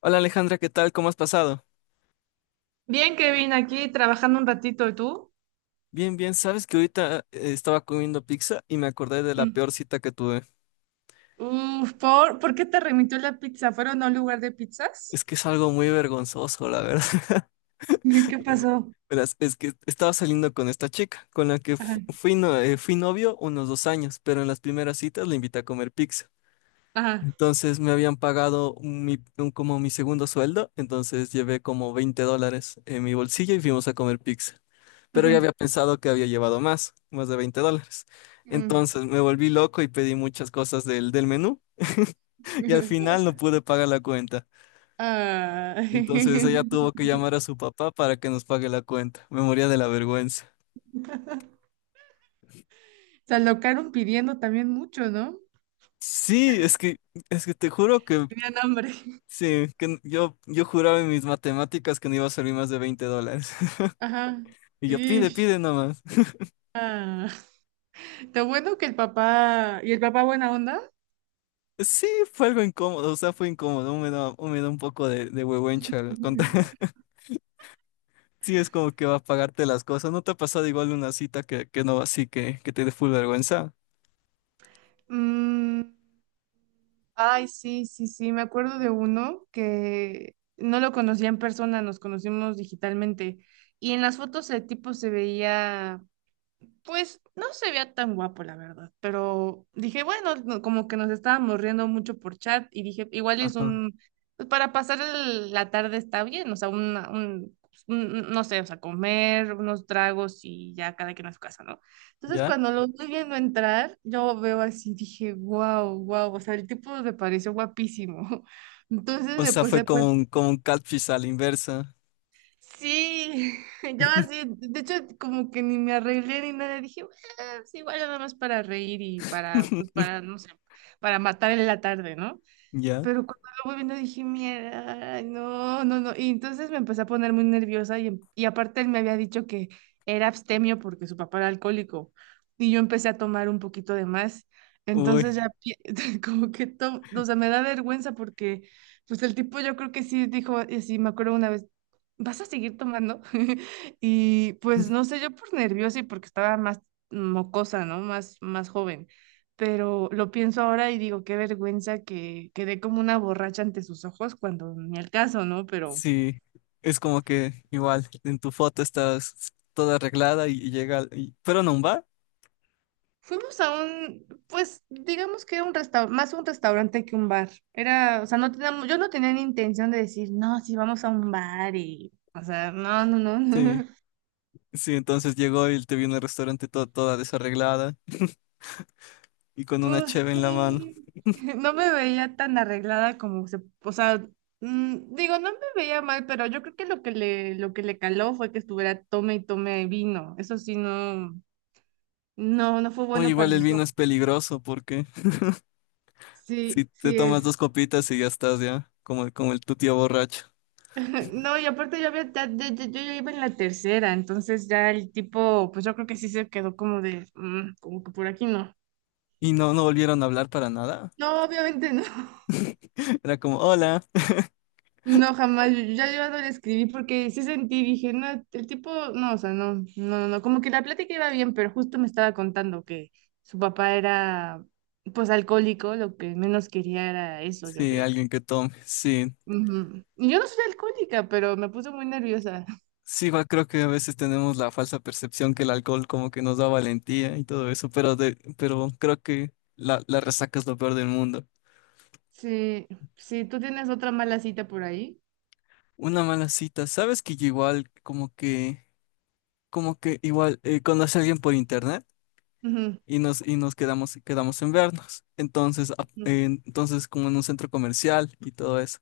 Hola Alejandra, ¿qué tal? ¿Cómo has pasado? Bien, Kevin, aquí trabajando un ratito, ¿y tú? Bien, bien, sabes que ahorita estaba comiendo pizza y me acordé de la Mm. peor cita que tuve. Uf, ¿por qué te remitió la pizza? ¿Fueron a un lugar de pizzas? Es que es algo muy vergonzoso, la verdad. ¿Qué pasó? Verás, es que estaba saliendo con esta chica, con la que Ajá, fu- fui, no- fui novio unos 2 años, pero en las primeras citas le invité a comer pizza. ajá. Entonces me habían pagado como mi segundo sueldo, entonces llevé como $20 en mi bolsillo y fuimos a comer pizza. Pero yo Ujú, había pensado que había llevado más de $20. mm. Entonces me volví loco y pedí muchas cosas del menú y al final no pude pagar la cuenta. Ah, Entonces ella tuvo que llamar a su papá para que nos pague la cuenta. Me moría de la vergüenza. se alocaron pidiendo también mucho, ¿no? Sí, es que te juro que Tenían hambre. sí, que yo juraba en mis matemáticas que no iba a salir más de $20. Ajá. Y yo, pide, Ish, pide nomás. ah. Lo bueno que el papá... ¿Y el papá buena onda? Sí, fue algo incómodo, o sea, fue incómodo, me da un poco de huehuencha contar. Sí, es como que va a pagarte las cosas. ¿No te ha pasado igual una cita que no así que te dé full vergüenza? Mm, ay, sí, sí, sí, me acuerdo de uno que no lo conocía en persona, nos conocimos digitalmente y en las fotos el tipo se veía, pues no se veía tan guapo, la verdad, pero dije, bueno, como que nos estábamos riendo mucho por chat y dije, igual es Ajá. un, pues para pasar la tarde está bien, o sea, un, pues, no sé, o sea, comer unos tragos y ya cada quien a su casa, ¿no? Entonces ¿Ya? cuando lo estoy viendo entrar, yo veo así, dije, wow, wow, o sea, el tipo me pareció guapísimo. Entonces O me sea, puse fue a como como un catfish a la inversa. sí, yo así, de hecho, como que ni me arreglé ni nada, dije, "Bueno, sí, igual nada más para reír y para, pues, para, no sé, para matar en la tarde, ¿no? ¿Ya? Pero cuando lo voy viendo dije, mierda, ay, no, no, no". Y entonces me empecé a poner muy nerviosa y, y aparte él me había dicho que era abstemio porque su papá era alcohólico y yo empecé a tomar un poquito de más. Uy. Entonces ya como que o sea, me da vergüenza porque, pues el tipo yo creo que sí dijo, y sí, me acuerdo una vez, ¿vas a seguir tomando? Y pues no sé, yo por nerviosa y porque estaba más mocosa, ¿no? Más joven, pero lo pienso ahora y digo, qué vergüenza que quedé como una borracha ante sus ojos cuando ni al caso, ¿no? Pero Sí, es como que igual en tu foto estás toda arreglada y llega, pero no un bar. fuimos a un, pues digamos que era un restaurante, más un restaurante que un bar. Era, o sea, no teníamos, yo no tenía ni intención de decir, no, sí, vamos a un bar y, o sea, no, no, no, Sí, no. sí, entonces llegó y te vino al restaurante toda desarreglada y con una Pues cheve en la mano. sí, no me veía tan arreglada como se, o sea, digo, no me veía mal, pero yo creo que lo que le caló fue que estuviera tome y tome vino. Eso sí, no, no, no fue O bueno igual para el sus vino ojos. es peligroso porque si Sí, te sí tomas dos es. copitas y ya estás ya, como, como el tu tío borracho. No, y aparte yo había, yo ya iba en la tercera, entonces ya el tipo, pues yo creo que sí se quedó como de, "Mm, como que por aquí no". Y no, no volvieron a hablar para nada. No, obviamente no. Era como, hola. No, jamás. Yo ya yo no le escribí porque sí sentí, dije, no, el tipo, no, o sea, no, no, no, no, como que la plática iba bien, pero justo me estaba contando que su papá era, pues, alcohólico, lo que menos quería era eso, yo Sí, creo. alguien que tome. Sí, Ujú. Y yo no soy alcohólica, pero me puse muy nerviosa. sí, igual creo que a veces tenemos la falsa percepción que el alcohol como que nos da valentía y todo eso, pero, de, pero creo que la resaca es lo peor del mundo. Sí, sí, tú tienes otra mala cita por ahí. Una mala cita, ¿sabes que yo igual como que, igual conocí a alguien por internet Ujú, y nos quedamos en vernos? Entonces, a- ujú. eh, entonces como en un centro comercial y todo eso.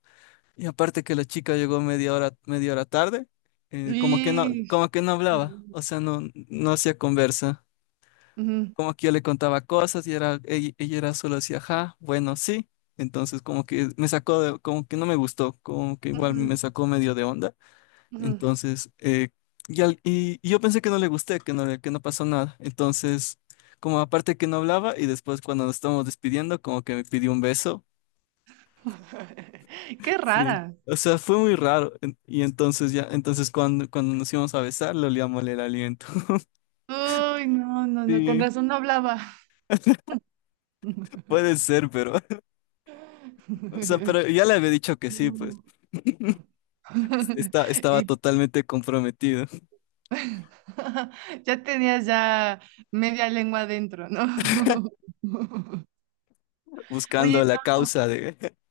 Y aparte que la chica llegó media hora tarde, como que no, Y- como que no qué hablaba, horrible. o sea, no, no hacía conversa. Ujú, Como que yo le contaba cosas y era, ella era solo así, ajá, bueno, sí. Entonces como que me sacó como que no me gustó, como que igual me ujú, sacó medio de onda. ujú. Entonces, y yo pensé que no le gusté, que no pasó nada. Entonces, como aparte que no hablaba y después cuando nos estábamos despidiendo, como que me pidió un beso. Qué Sí. rara. O sea, fue muy raro. Y entonces ya, entonces cuando nos íbamos a besar, le olía mal el aliento. Uy, no, no, no, con Sí, razón no hablaba. puede ser, pero, o sea, pero ya le había dicho que sí, pues. No. Está estaba Y totalmente comprometido, ya tenías ya media lengua adentro, ¿no? buscando Oye, la no, causa de...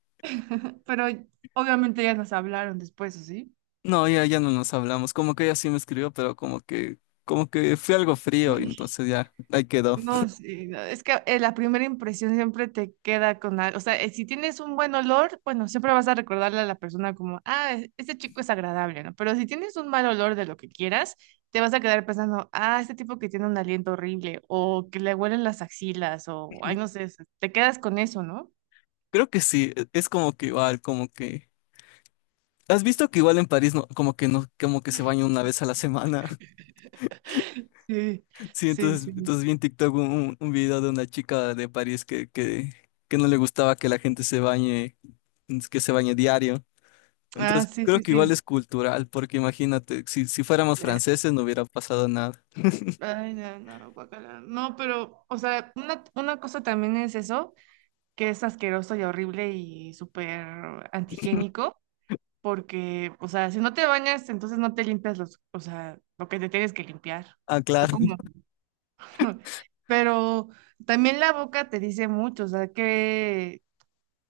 pero obviamente ya nos hablaron después, ¿o sí? No, ya, ya no nos hablamos. Como que ella sí me escribió, pero como que fue algo frío y entonces ya, ahí quedó. No, sí, no, es que la primera impresión siempre te queda con algo, o sea, si tienes un buen olor, bueno, siempre vas a recordarle a la persona como, ah, este chico es agradable, ¿no? Pero si tienes un mal olor de lo que quieras, te vas a quedar pensando, ah, este tipo que tiene un aliento horrible, o que le huelen las axilas, o, ay, no sé, o sea, te quedas con eso, ¿no? Creo que sí, es como que igual, como que... ¿Has visto que igual en París no, como que no, como que se baña una vez a la semana? Sí, Sí, sí, entonces, sí. entonces vi en TikTok un video de una chica de París que no le gustaba que la gente se bañe, que se bañe diario. Ah, Entonces, sí, creo sí, que igual sí. es cultural, porque imagínate, si fuéramos Eh, franceses no hubiera pasado nada. ay, no, no, guácala. No, pero, o sea, una cosa también es eso, que es asqueroso y horrible y súper antihigiénico, porque, o sea, si no te bañas, entonces no te limpias los, o sea, lo que te tienes que limpiar, Ah, o claro. cómo. Pero también la boca te dice mucho, o sea, que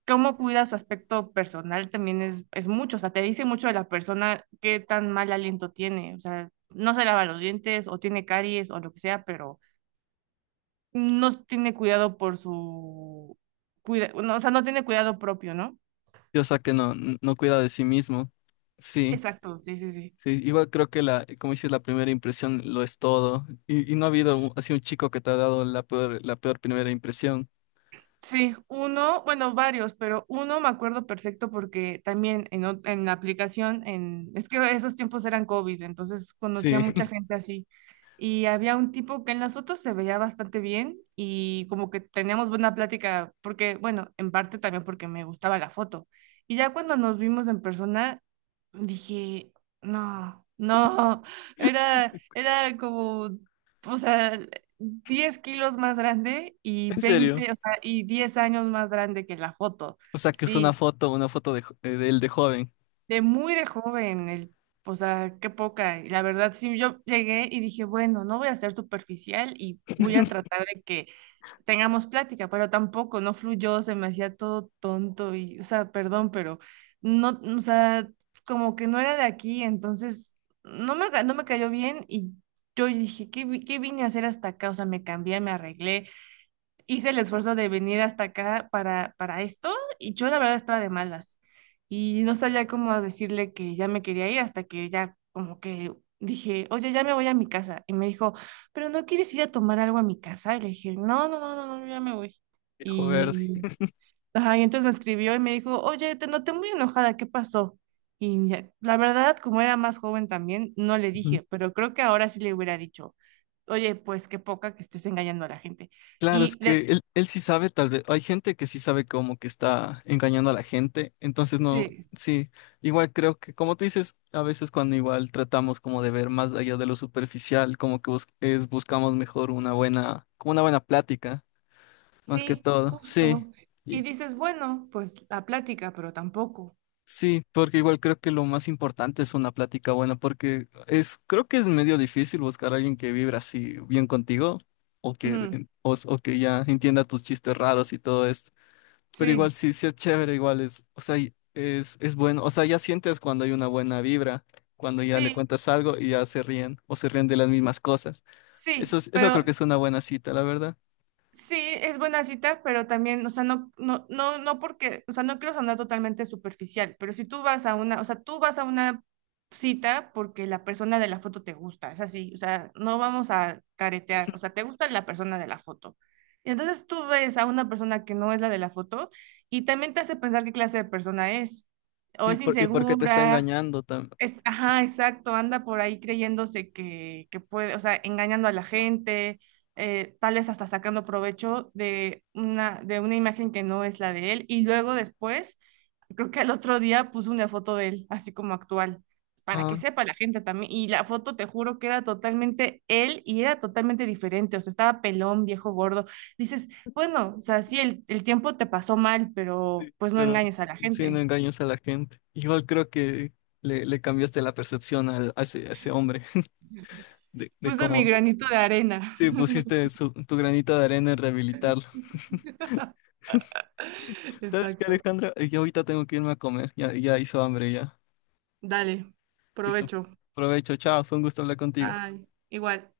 cómo cuida su aspecto personal también es mucho, o sea, te dice mucho de la persona qué tan mal aliento tiene, o sea, no se lava los dientes o tiene caries o lo que sea, pero no tiene cuidado por su, cuida, no, o sea, no tiene cuidado propio, ¿no? Y, o sea que no, no cuida de sí mismo. Sí, Exacto, sí, sí, sí. sí, igual creo que la, como dices, la primera impresión lo es todo. Y no ha habido así un chico que te ha dado la peor primera impresión. Sí, uno, bueno, varios, pero uno me acuerdo perfecto porque también en, en la aplicación, en, es que esos tiempos eran COVID, entonces conocía Sí, mucha gente así. Y había un tipo que en las fotos se veía bastante bien y como que teníamos buena plática, porque, bueno, en parte también porque me gustaba la foto. Y ya cuando nos vimos en persona, dije, no, no, era, era como, o sea, 10 kilos más grande y en serio. 20, o sea, y 10 años más grande que la foto. O sea que es una Sí, foto, una foto de él de joven, de muy de joven, el, o sea, qué poca. Y la verdad, sí, yo llegué y dije, bueno, no voy a ser superficial y voy a tratar de que tengamos plática, pero tampoco, no fluyó, se me hacía todo tonto y, o sea, perdón, pero no, o sea, como que no era de aquí, entonces no me, no me cayó bien y yo dije, ¿qué, qué vine a hacer hasta acá? O sea, me cambié, me arreglé, hice el esfuerzo de venir hasta acá para esto, y yo la verdad estaba de malas y no sabía cómo decirle que ya me quería ir hasta que ya como que dije, oye, ya me voy a mi casa. Y me dijo, pero ¿no quieres ir a tomar algo a mi casa? Y le dije, no, no, no, no, no, yo ya me voy. viejo verde. Y, ajá, y entonces me escribió y me dijo, oye, te noté muy enojada, ¿qué pasó? Y la verdad, como era más joven también, no le Ujú. dije, pero creo que ahora sí le hubiera dicho, oye, pues qué poca que estés engañando a la gente. Claro, es Y que él sí sabe, tal vez. Hay gente que sí sabe como que está engañando a la gente. Entonces, no, sí, sí. Igual creo que, como tú dices, a veces cuando igual tratamos como de ver más allá de lo superficial, como que buscamos mejor una buena, como una buena plática, más que sí, todo. Sí. justo. Y Y dices, bueno, pues la plática, pero tampoco. sí, porque igual creo que lo más importante es una plática buena, porque creo que es medio difícil buscar a alguien que vibra así bien contigo, o que, Ujú, o que ya entienda tus chistes raros y todo esto. Pero igual sí, sí, sí es chévere, igual es, o sea, es bueno, o sea, ya sientes cuando hay una buena vibra, cuando ya le sí, cuentas algo y ya se ríen o se ríen de las mismas cosas. Eso sí, eso creo que pero es una buena cita, la verdad. sí, es buena cita, pero también, o sea, no, no, no, no porque, o sea, no quiero sonar totalmente superficial, pero si tú vas a una, o sea, tú vas a una cita porque la persona de la foto te gusta, es así, o sea, no vamos a caretear, o sea, te gusta la persona de la foto. Y entonces tú ves a una persona que no es la de la foto y también te hace pensar qué clase de persona es, o Sí, es porque te está insegura, engañando también. es, ajá, exacto, anda por ahí creyéndose que puede, o sea, engañando a la gente, tal vez hasta sacando provecho de una imagen que no es la de él. Y luego después, creo que al otro día puso una foto de él, así como actual, para que Ah, sepa la gente también. Y la foto, te juro que era totalmente él y era totalmente diferente, o sea, estaba pelón, viejo, gordo. Dices, bueno, o sea, sí, el tiempo te pasó mal, pero sí, pues no pero engañes a la sí, no gente. engañas a la gente. Igual creo que le cambiaste la percepción a ese hombre de Puse mi cómo, granito de arena. sí, pusiste tu granito de arena en rehabilitarlo. ¿Sabes qué, Exacto. Alejandra? Yo ahorita tengo que irme a comer, ya, ya hizo hambre ya. Dale, Listo. provecho. Provecho, chao. Fue un gusto hablar contigo. Ay, igual.